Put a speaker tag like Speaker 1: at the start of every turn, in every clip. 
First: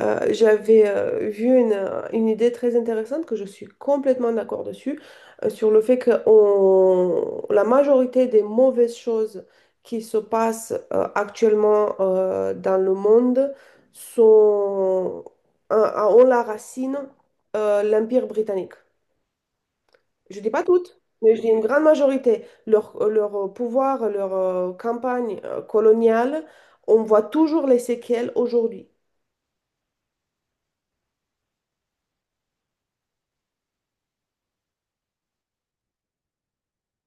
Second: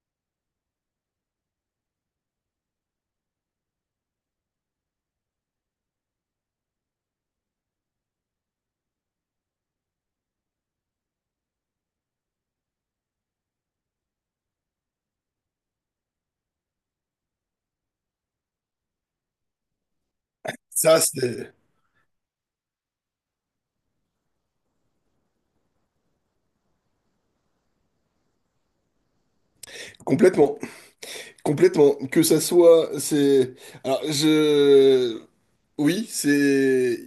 Speaker 1: J'avais vu une idée très intéressante que je suis complètement d'accord dessus, sur le fait que la majorité des mauvaises choses qui se passent actuellement dans le monde sont, ont la racine l'Empire britannique. Je dis pas toutes.
Speaker 2: Ça,
Speaker 1: Mais je dis
Speaker 2: c'est
Speaker 1: une grande majorité, leur pouvoir, leur campagne coloniale, on voit toujours les séquelles aujourd'hui.
Speaker 2: complètement, complètement. Que ça soit, c'est. Alors, je. Oui, c'est.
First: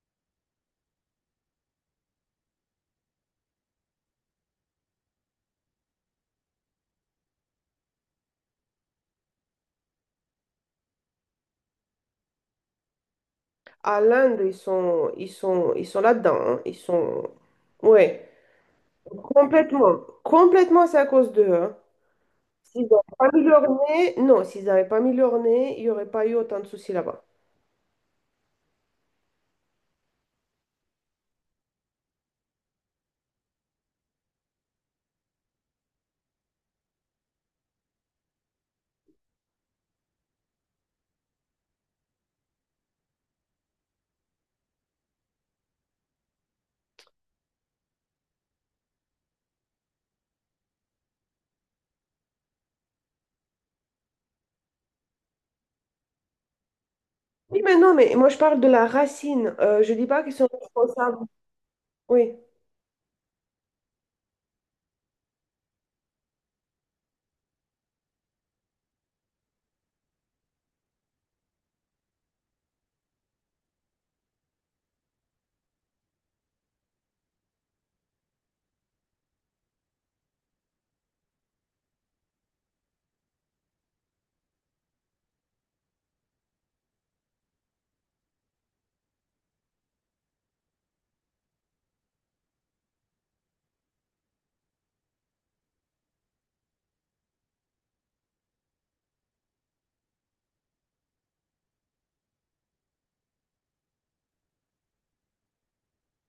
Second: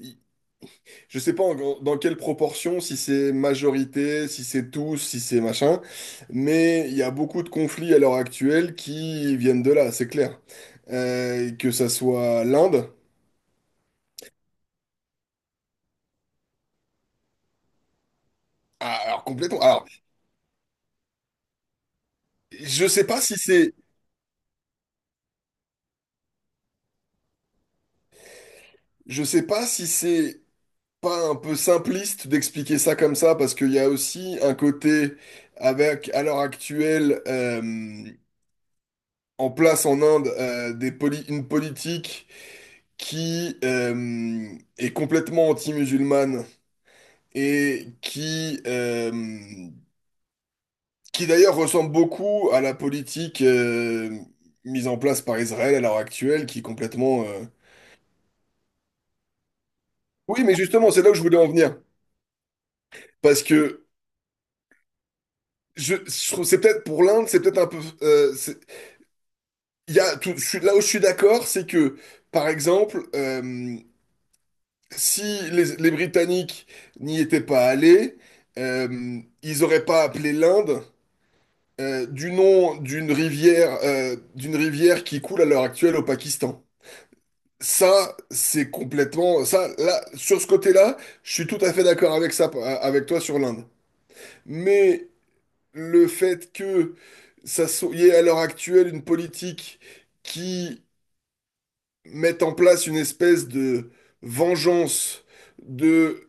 Speaker 2: Je sais pas dans quelle proportion, si c'est majorité, si c'est tous, si c'est machin, mais il y a beaucoup de conflits à l'heure actuelle qui viennent de là, c'est clair. Que ça soit l'Inde,
Speaker 1: À l'Inde, ils sont là-dedans, hein. Ils sont. Ouais,
Speaker 2: ah, alors complètement. Alors,
Speaker 1: complètement. Complètement, c'est à cause d'eux, hein. S'ils
Speaker 2: je sais
Speaker 1: n'avaient
Speaker 2: pas
Speaker 1: pas
Speaker 2: si
Speaker 1: mis leur
Speaker 2: c'est,
Speaker 1: nez, non, s'ils n'avaient pas mis leur nez, il n'y aurait pas eu autant de soucis là-bas.
Speaker 2: je sais pas si c'est pas un peu simpliste d'expliquer ça comme ça, parce qu'il y a aussi un côté avec, à l'heure actuelle, en place en Inde, une politique qui est complètement anti-musulmane et qui d'ailleurs ressemble beaucoup à la politique mise en place par Israël à l'heure actuelle, qui est complètement...
Speaker 1: Oui, mais non, mais moi je parle de la racine. Je dis pas qu'ils
Speaker 2: Oui,
Speaker 1: sont
Speaker 2: mais justement, c'est là où
Speaker 1: responsables.
Speaker 2: je voulais en venir,
Speaker 1: Oui.
Speaker 2: parce que... Je c'est peut-être pour l'Inde, c'est peut-être un peu, Il y a là où je suis d'accord, c'est que, par exemple, si les Britanniques n'y étaient pas allés, ils n'auraient pas appelé l'Inde du nom d'une rivière qui coule à l'heure actuelle au Pakistan. Ça, c'est complètement... Ça, là, sur ce côté-là, je suis tout à fait d'accord avec ça, avec toi sur l'Inde. Mais le fait que ça soit, il y ait à l'heure actuelle une politique qui mettent en place une espèce de vengeance de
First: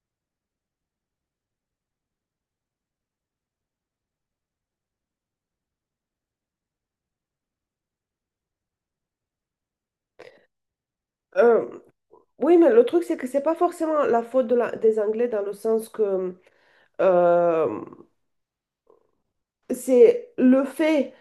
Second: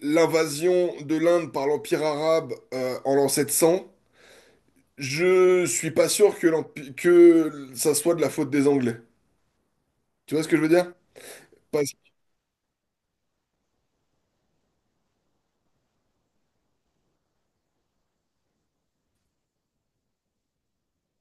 Speaker 2: l'invasion de l'Inde par l'Empire arabe en l'an 700. Je suis pas sûr que, que ça soit de la faute des Anglais. Tu vois ce que je veux dire?
Speaker 1: Euh,
Speaker 2: Parce-
Speaker 1: oui, mais le truc, c'est que c'est pas forcément la faute de des Anglais dans le sens que euh, c'est le fait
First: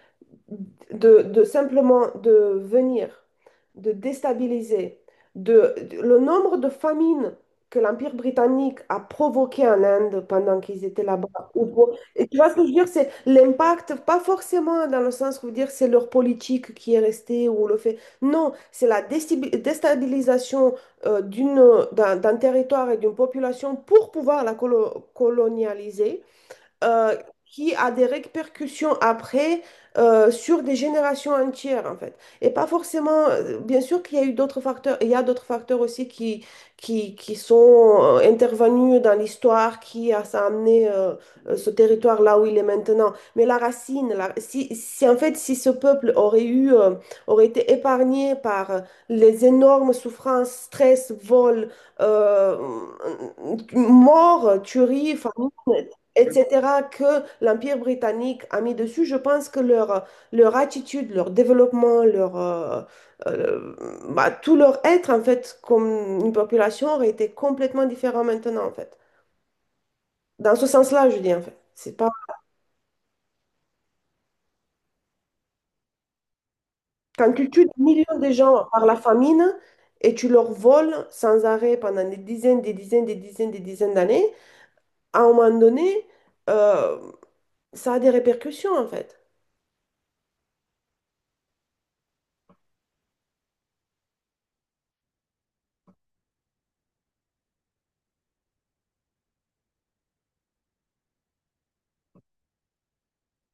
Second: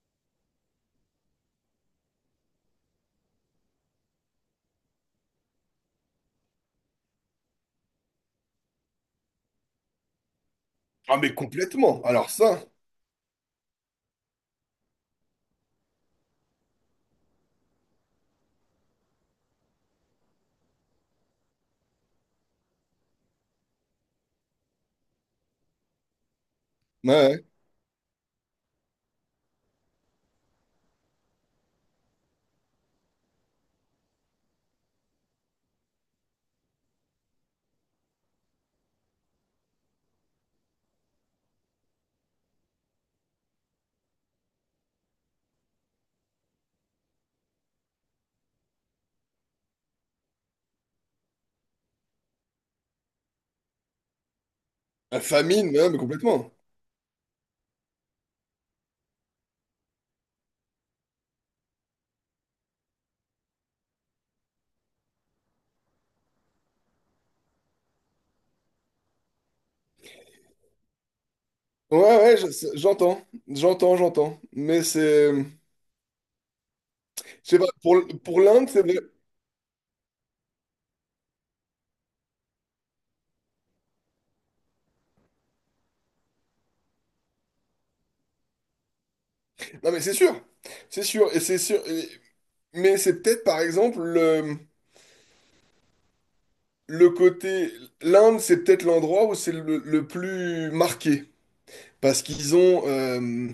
Speaker 1: de simplement de venir, de déstabiliser, le nombre de famines que l'Empire britannique a provoqué en Inde pendant qu'ils étaient
Speaker 2: Ah, mais
Speaker 1: là-bas.
Speaker 2: complètement.
Speaker 1: Et
Speaker 2: Alors
Speaker 1: tu vois ce que
Speaker 2: ça,
Speaker 1: je veux dire, c'est l'impact, pas forcément dans le sens où dire c'est leur politique qui est restée ou le fait. Non, c'est la déstabilisation euh, d'une, d'un territoire et d'une population pour pouvoir la colonialiser
Speaker 2: ouais,
Speaker 1: euh,
Speaker 2: ouais.
Speaker 1: qui a des répercussions après sur des générations entières, en fait. Et pas forcément, bien sûr qu'il y a eu d'autres facteurs, il y a d'autres facteurs aussi qui sont intervenus dans l'histoire, ça a amené ce territoire là où il est maintenant. Mais la racine, si en fait, si ce peuple aurait aurait été épargné par les énormes souffrances, stress, vols, euh, morts, tueries,
Speaker 2: La
Speaker 1: famine,
Speaker 2: famine, ouais, mais complètement.
Speaker 1: etc., que l'Empire britannique a mis dessus, je pense que leur attitude, leur développement, euh, bah, tout leur être, en fait, comme une population, aurait été complètement différent maintenant, en fait. Dans ce sens-là, je dis, en fait. C'est
Speaker 2: Ouais,
Speaker 1: pas...
Speaker 2: ouais, j'entends, j'entends. Mais c'est, je
Speaker 1: Quand tu
Speaker 2: sais
Speaker 1: tues
Speaker 2: pas,
Speaker 1: des
Speaker 2: pour,
Speaker 1: millions de
Speaker 2: pour
Speaker 1: gens
Speaker 2: l'Inde, c'est
Speaker 1: par la
Speaker 2: vrai.
Speaker 1: famine et tu leur voles sans arrêt pendant des dizaines, des dizaines, des dizaines, des dizaines d'années, à un moment donné, euh, ça a des répercussions, en fait.
Speaker 2: Non, mais c'est sûr, c'est sûr. Et- Mais c'est peut-être par exemple le côté. L'Inde, c'est peut-être l'endroit où c'est le plus marqué. Parce qu'ils ont,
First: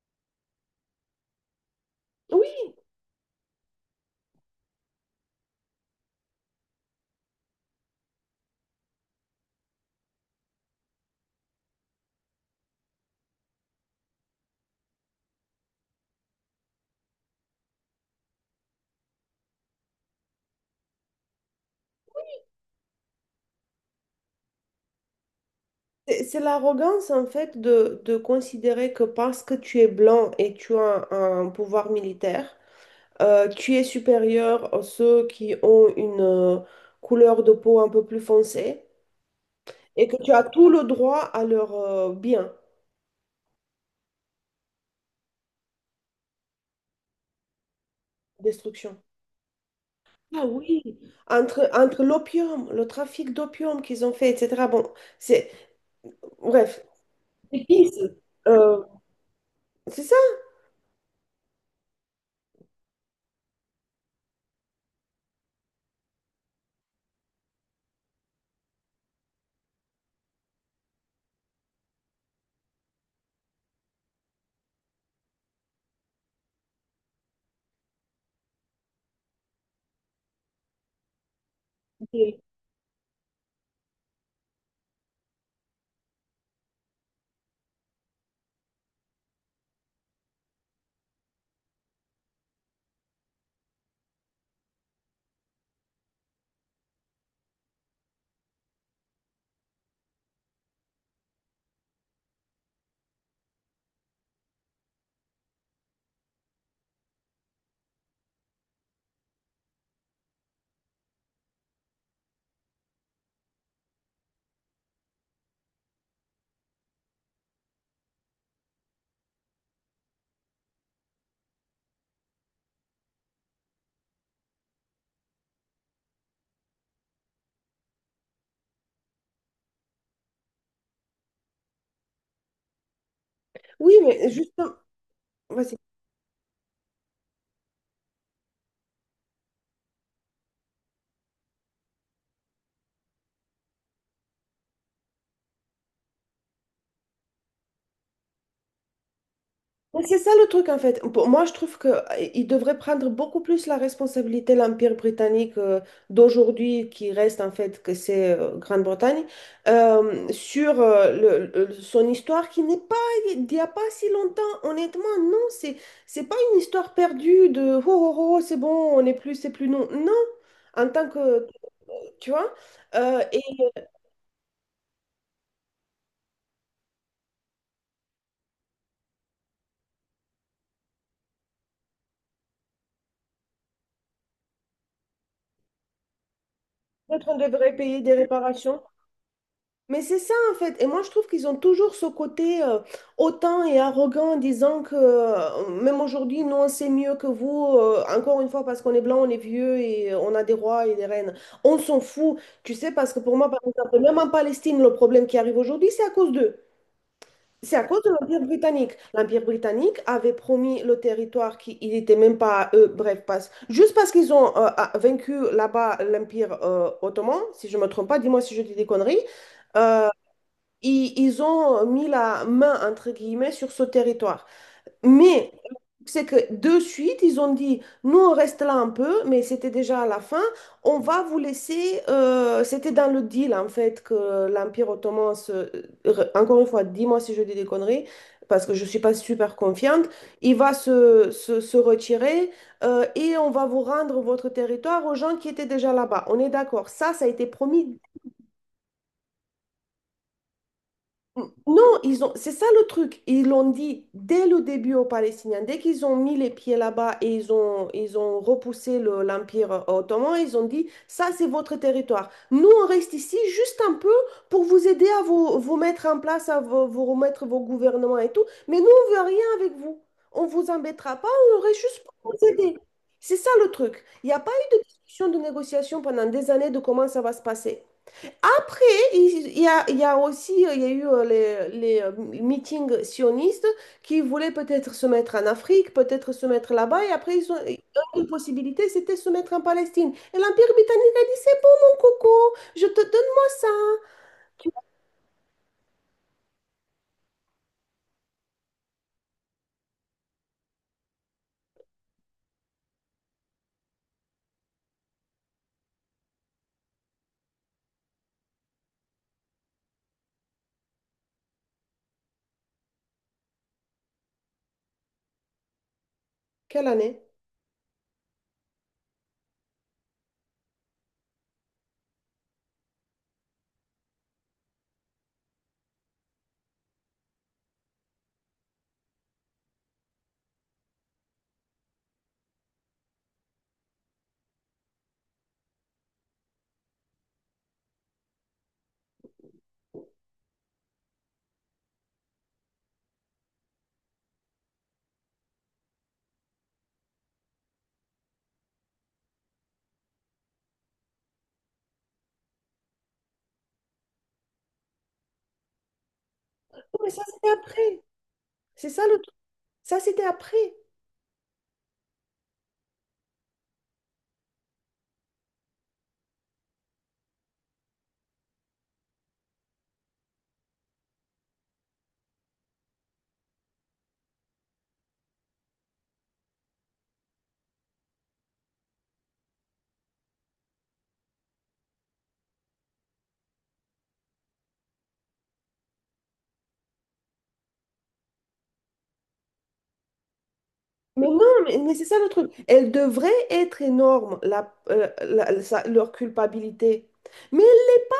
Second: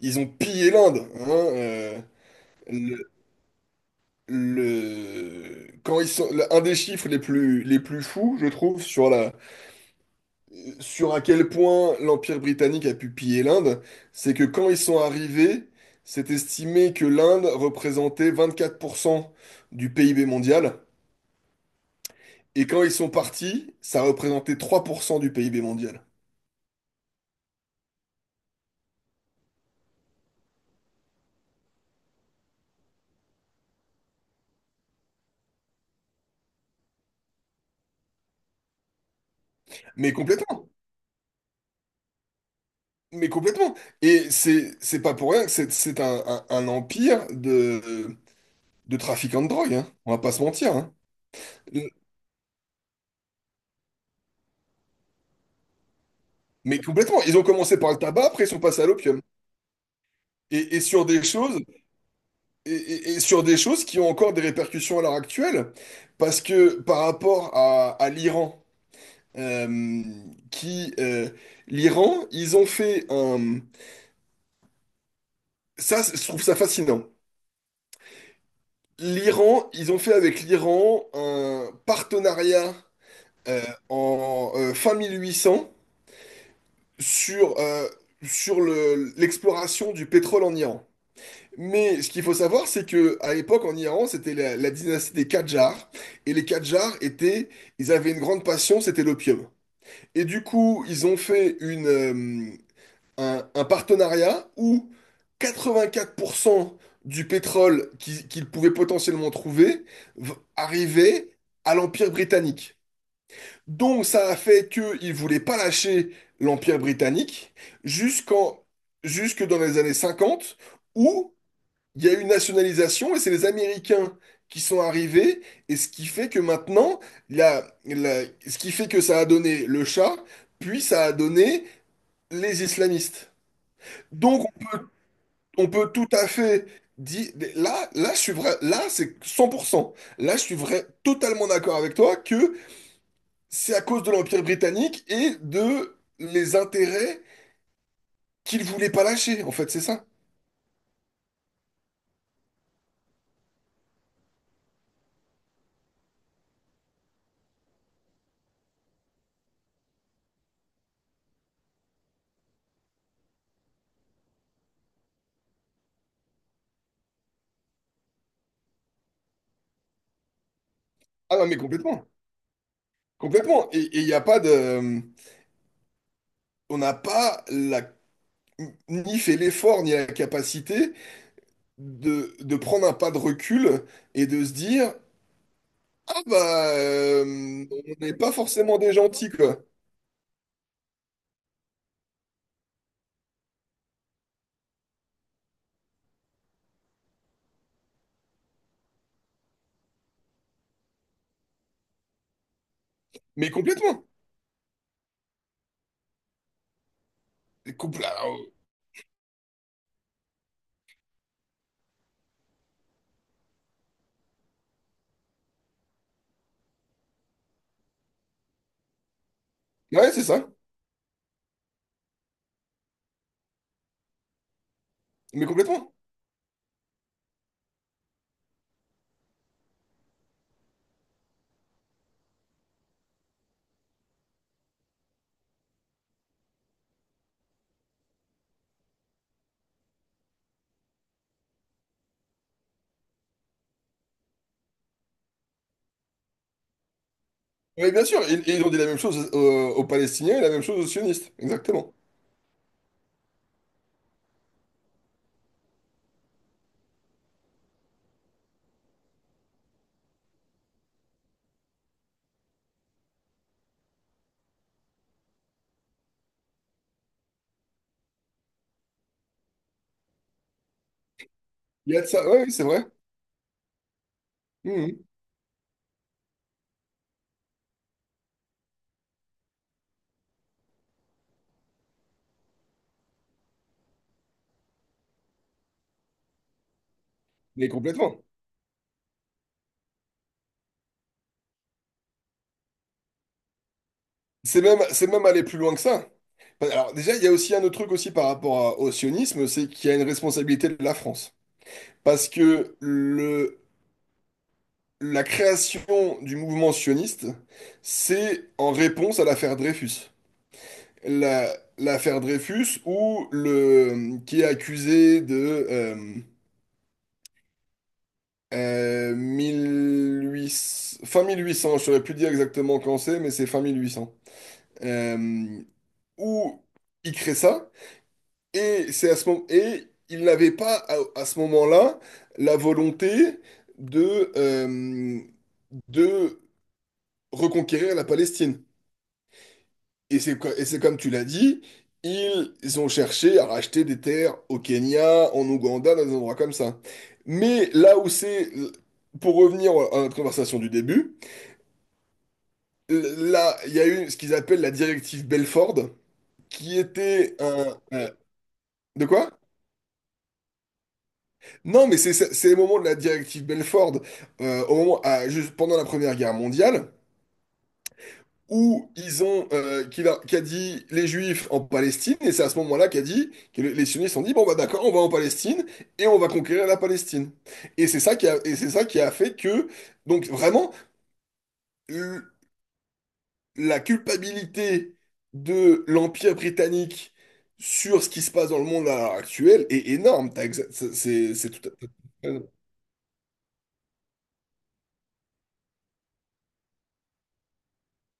Speaker 2: ils ont pillé l'Inde, hein,
Speaker 1: Oui,
Speaker 2: le, quand ils sont... Un des chiffres les plus fous, je trouve, sur la... sur à quel point l'Empire britannique a pu piller l'Inde, c'est que quand ils sont arrivés, c'est estimé que l'Inde représentait 24% du PIB mondial. Et quand ils sont partis, ça représentait 3% du PIB mondial.
Speaker 1: c'est l'arrogance en fait de considérer que parce que tu es blanc et tu as un pouvoir militaire, tu es supérieur à ceux qui ont une couleur de peau un peu plus foncée et
Speaker 2: Mais
Speaker 1: que tu as
Speaker 2: complètement.
Speaker 1: tout le droit à leur bien,
Speaker 2: Mais complètement. Et c'est pas pour rien que c'est un, un empire de
Speaker 1: destruction.
Speaker 2: trafiquants de drogue, hein. On va pas se
Speaker 1: Ah
Speaker 2: mentir,
Speaker 1: oui,
Speaker 2: hein.
Speaker 1: entre l'opium, le trafic d'opium qu'ils ont fait, etc. Bon, c'est...
Speaker 2: Mais
Speaker 1: Bref.
Speaker 2: complètement. Ils ont
Speaker 1: C'est
Speaker 2: commencé
Speaker 1: qui,
Speaker 2: par le
Speaker 1: ça
Speaker 2: tabac, après ils sont passés
Speaker 1: Euh,
Speaker 2: à l'opium.
Speaker 1: c'est ça.
Speaker 2: Et sur des choses, et sur des choses qui ont encore des répercussions à l'heure actuelle. Parce que par rapport à l'Iran, euh, qui l'Iran, ils ont fait un. Ça, je trouve ça fascinant. L'Iran, ils ont fait avec l'Iran un
Speaker 1: Ok.
Speaker 2: partenariat euh, en fin 1800 sur, sur l'exploration du pétrole en Iran. Mais ce qu'il faut savoir, c'est que à l'époque en Iran, c'était la dynastie des Qajars, et les Qajars étaient, ils avaient une grande passion, c'était l'opium. Et du coup, ils ont fait une, un partenariat où 84% du pétrole qu'ils pouvaient potentiellement trouver arrivait à l'Empire britannique. Donc ça a fait qu'ils ne voulaient pas lâcher l'Empire britannique jusqu'en, jusque dans les années 50, où il y a eu une nationalisation et c'est les Américains qui sont arrivés, et ce qui fait que maintenant, ce qui fait que ça a donné le chat, puis ça a donné les islamistes.
Speaker 1: Oui, mais
Speaker 2: Donc
Speaker 1: juste...
Speaker 2: on peut tout à fait dire, là, là, je suis vrai, là, c'est 100%. Là, je suis vrai, totalement d'accord avec toi que c'est à cause de l'Empire britannique et de les intérêts qu'ils voulaient pas lâcher, en fait, c'est
Speaker 1: Mais
Speaker 2: ça.
Speaker 1: c'est ça le truc en fait. Pour moi, je trouve qu'il devrait prendre beaucoup plus la responsabilité, l'Empire britannique d'aujourd'hui, qui reste en fait que c'est Grande-Bretagne, sur son histoire qui n'est pas d'il n'y a pas si longtemps. Honnêtement, non, c'est pas une histoire perdue de oh, oh, oh, c'est bon, on n'est plus, c'est plus non. Non, en tant
Speaker 2: Ah
Speaker 1: que,
Speaker 2: non, mais complètement.
Speaker 1: tu vois, et
Speaker 2: Complètement. Et il n'y a pas de... on n'a pas la... ni fait l'effort, ni la capacité de prendre un pas de recul et de se dire, ah bah,
Speaker 1: peut-être on devrait payer
Speaker 2: on
Speaker 1: des
Speaker 2: n'est pas forcément
Speaker 1: réparations.
Speaker 2: des gentils, quoi.
Speaker 1: Mais c'est ça en fait. Et moi je trouve qu'ils ont toujours ce côté hautain et arrogant en disant que même aujourd'hui, nous on sait mieux que vous. Encore une fois, parce qu'on est blanc, on est vieux et on a des rois et des reines. On s'en fout. Tu sais, parce que pour moi,
Speaker 2: Mais
Speaker 1: par exemple,
Speaker 2: complètement.
Speaker 1: même en Palestine, le problème qui arrive aujourd'hui, c'est à cause d'eux. C'est à cause de
Speaker 2: Ah,
Speaker 1: l'Empire britannique. L'Empire britannique avait promis le territoire qui il n'était même pas à eux. Bref, passe. Juste parce qu'ils ont vaincu là-bas l'Empire ottoman, si je ne me trompe pas, dis-moi si je dis des conneries. Euh,
Speaker 2: ouais, c'est ça.
Speaker 1: ils ont mis la main, entre guillemets, sur ce territoire.
Speaker 2: Mais
Speaker 1: Mais
Speaker 2: complètement.
Speaker 1: c'est que de suite, ils ont dit, nous, on reste là un peu, mais c'était déjà à la fin, on va vous laisser, c'était dans le deal, en fait, que l'Empire ottoman, encore une fois, dis-moi si je dis des conneries, parce que je ne suis pas super confiante, il va se retirer et on va vous rendre votre territoire aux gens qui étaient déjà là-bas. On est d'accord, ça a été
Speaker 2: Oui,
Speaker 1: promis.
Speaker 2: bien sûr. Et ils ont dit la même chose aux, aux Palestiniens et la même chose aux sionistes.
Speaker 1: Non,
Speaker 2: Exactement.
Speaker 1: ils ont, c'est ça le truc. Ils l'ont dit dès le début aux Palestiniens. Dès qu'ils ont mis les pieds là-bas et ils ont repoussé l'Empire ottoman, ils ont dit, ça, c'est votre territoire. Nous, on reste ici juste un peu pour vous aider à vous, vous mettre en place, à vous, vous remettre vos gouvernements et tout. Mais nous, on veut rien avec vous. On vous embêtera pas, on reste
Speaker 2: Il y a
Speaker 1: juste
Speaker 2: de ça.
Speaker 1: pour
Speaker 2: Ouais,
Speaker 1: vous
Speaker 2: oui, c'est
Speaker 1: aider.
Speaker 2: vrai.
Speaker 1: C'est ça le truc. Il n'y a pas eu de
Speaker 2: Mmh.
Speaker 1: discussion, de négociation pendant des années de comment ça va se passer. Après, il y a, il y a aussi il y a eu les meetings sionistes qui voulaient peut-être se mettre en Afrique, peut-être se mettre là-bas. Et après, ils ont,
Speaker 2: Mais complètement.
Speaker 1: une possibilité, c'était se mettre en Palestine. Et l'Empire britannique a dit, c'est bon, mon coco, je te donne-moi ça. Tu-
Speaker 2: C'est même aller plus loin que ça. Alors déjà, il y a aussi un autre truc aussi par rapport au sionisme, c'est qu'il y a une responsabilité de la France. Parce que le, la création du mouvement sioniste, c'est en réponse à l'affaire Dreyfus. L'affaire Dreyfus, où le, qui est accusé de
Speaker 1: Quelle année?
Speaker 2: 1800 fin 1800, je ne saurais plus dire exactement quand c'est, mais c'est fin 1800. Euh, Où il crée ça. Et c'est à ce moment et il n'avait pas à, à ce moment-là la volonté de euh, de reconquérir la Palestine. Et et c'est comme tu l'as dit, ils ont cherché à racheter des terres au Kenya, en Ouganda, dans des endroits comme ça. Mais là où c'est pour revenir à notre conversation du début, là, il y a eu ce qu'ils appellent la directive Belford, qui
Speaker 1: Non, mais ça,
Speaker 2: était
Speaker 1: c'était après.
Speaker 2: un-
Speaker 1: C'est ça
Speaker 2: De
Speaker 1: le
Speaker 2: quoi?
Speaker 1: truc. Ça, c'était après.
Speaker 2: Non, mais c'est les moments de la directive Belford au moment, à- juste pendant la Première Guerre mondiale où ils ont qu'il a, qu'a dit les Juifs en Palestine et c'est à ce moment-là qu'a dit que les sionistes ont dit bon bah d'accord, on va en Palestine et on va conquérir la Palestine et c'est ça qui a et c'est ça qui a fait que donc vraiment le- la culpabilité de l'Empire britannique sur ce qui se passe dans le monde à l'heure actuelle est énorme. T'as c'est
Speaker 1: Mais
Speaker 2: c'est
Speaker 1: non,
Speaker 2: c'est tout à
Speaker 1: mais c'est ça le
Speaker 2: fait.
Speaker 1: truc. Elle devrait être énorme, leur culpabilité. Mais elle l'est pas.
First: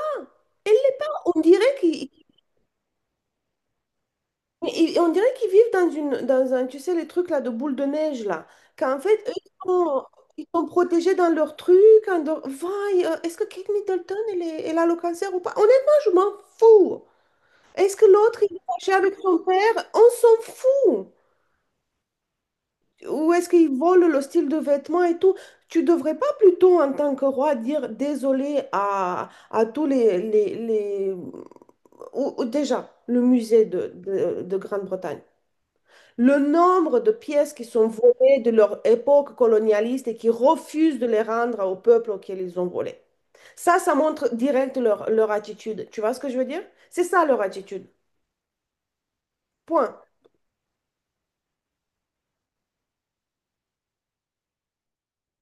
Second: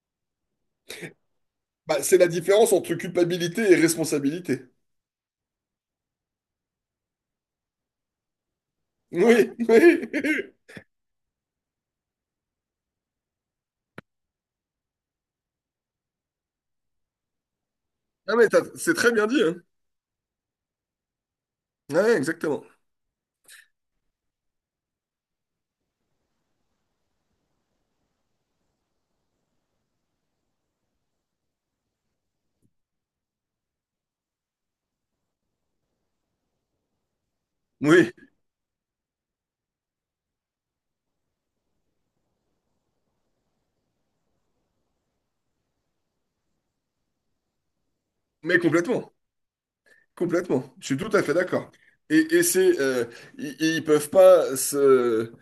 Speaker 1: Elle l'est pas. On dirait
Speaker 2: Bah,
Speaker 1: qu'ils.
Speaker 2: c'est la différence entre culpabilité et responsabilité.
Speaker 1: Et on dirait qu'ils vivent dans un, tu sais, les trucs là de boule de neige là, qu'en fait, eux, ils
Speaker 2: Oui, oui.
Speaker 1: sont, ils sont protégés dans leur truc. Vaille, est-ce que Kate Middleton, elle, est- elle a le cancer ou pas? Honnêtement, je m'en fous. Est-ce que
Speaker 2: Ah,
Speaker 1: l'autre,
Speaker 2: mais
Speaker 1: il est fâché
Speaker 2: c'est très
Speaker 1: avec
Speaker 2: bien
Speaker 1: son
Speaker 2: dit, hein.
Speaker 1: père? On s'en fout.
Speaker 2: Ouais, exactement.
Speaker 1: Ou est-ce qu'ils volent le style de vêtements et tout? Tu devrais pas plutôt, en tant que roi, dire désolé à tous ou déjà, le musée de, de Grande-Bretagne. Le nombre de pièces qui sont
Speaker 2: Oui,
Speaker 1: volées de leur époque colonialiste et qui refusent de les rendre au peuple auquel ils ont volé. Ça montre direct leur, leur attitude. Tu vois ce que je veux dire? C'est ça leur attitude.
Speaker 2: mais complètement.
Speaker 1: Point.
Speaker 2: Complètement. Je suis tout à fait d'accord. Et c'est. Ils, ils peuvent pas se.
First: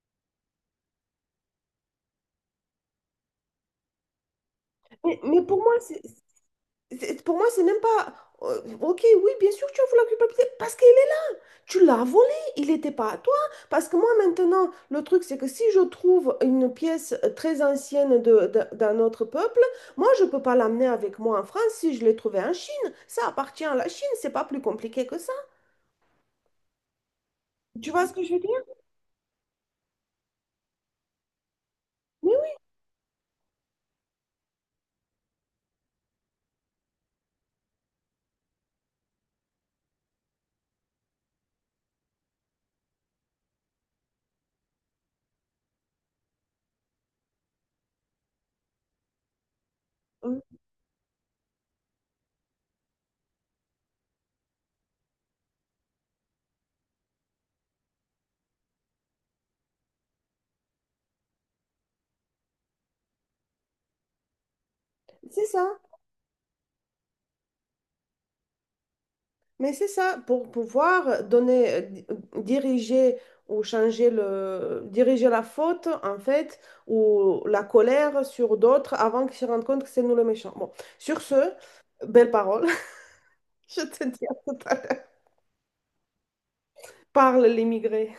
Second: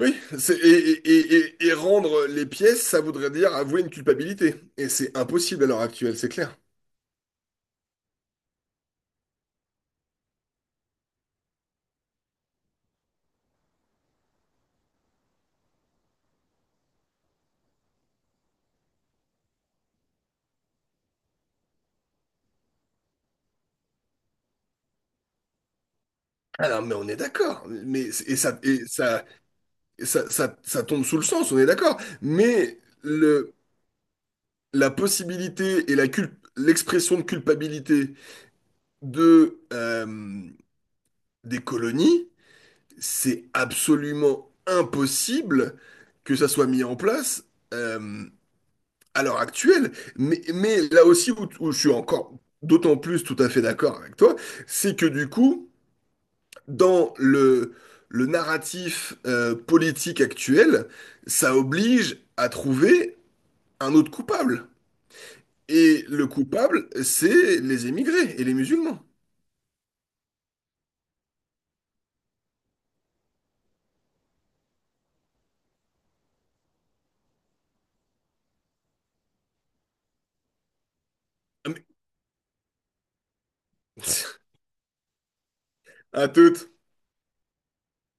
Speaker 2: Oui, c'est, et rendre les pièces, ça voudrait dire avouer une culpabilité. Et c'est
Speaker 1: Mais pour
Speaker 2: impossible à
Speaker 1: moi,
Speaker 2: l'heure actuelle, c'est clair.
Speaker 1: pour moi, c'est même pas. Ok, oui, bien sûr, tu as vu la culpabilité parce que tu l'as volé, il n'était pas à toi. Parce que moi, maintenant, le truc, c'est que si je trouve une pièce très ancienne de, d'un autre peuple, moi, je ne peux pas l'amener avec moi en France si je l'ai trouvée en Chine. Ça appartient à la Chine, c'est pas plus compliqué que ça.
Speaker 2: Alors, mais on est d'accord.
Speaker 1: Tu
Speaker 2: Mais
Speaker 1: vois ce que je
Speaker 2: et
Speaker 1: veux dire?
Speaker 2: ça, et ça, et ça, ça, ça tombe sous le sens, on est d'accord.
Speaker 1: Mais oui,
Speaker 2: Mais le, la possibilité et l'expression de culpabilité de, euh, des colonies, c'est absolument impossible que ça soit mis en place euh, à l'heure actuelle.
Speaker 1: euh,
Speaker 2: Mais là aussi où, où je suis encore d'autant plus tout à fait d'accord avec toi, c'est que du coup, dans le narratif politique actuel, ça oblige à trouver un autre coupable.
Speaker 1: c'est ça.
Speaker 2: Et le coupable, c'est les émigrés et les musulmans.
Speaker 1: Mais c'est ça, pour pouvoir diriger ou diriger la faute, en fait, ou la colère sur d'autres avant qu'ils se rendent compte que c'est nous le méchant. Bon, sur ce,
Speaker 2: Ah, mais-
Speaker 1: belle parole. Je te dis à tout à l'heure.
Speaker 2: À toutes.
Speaker 1: Parle l'immigré.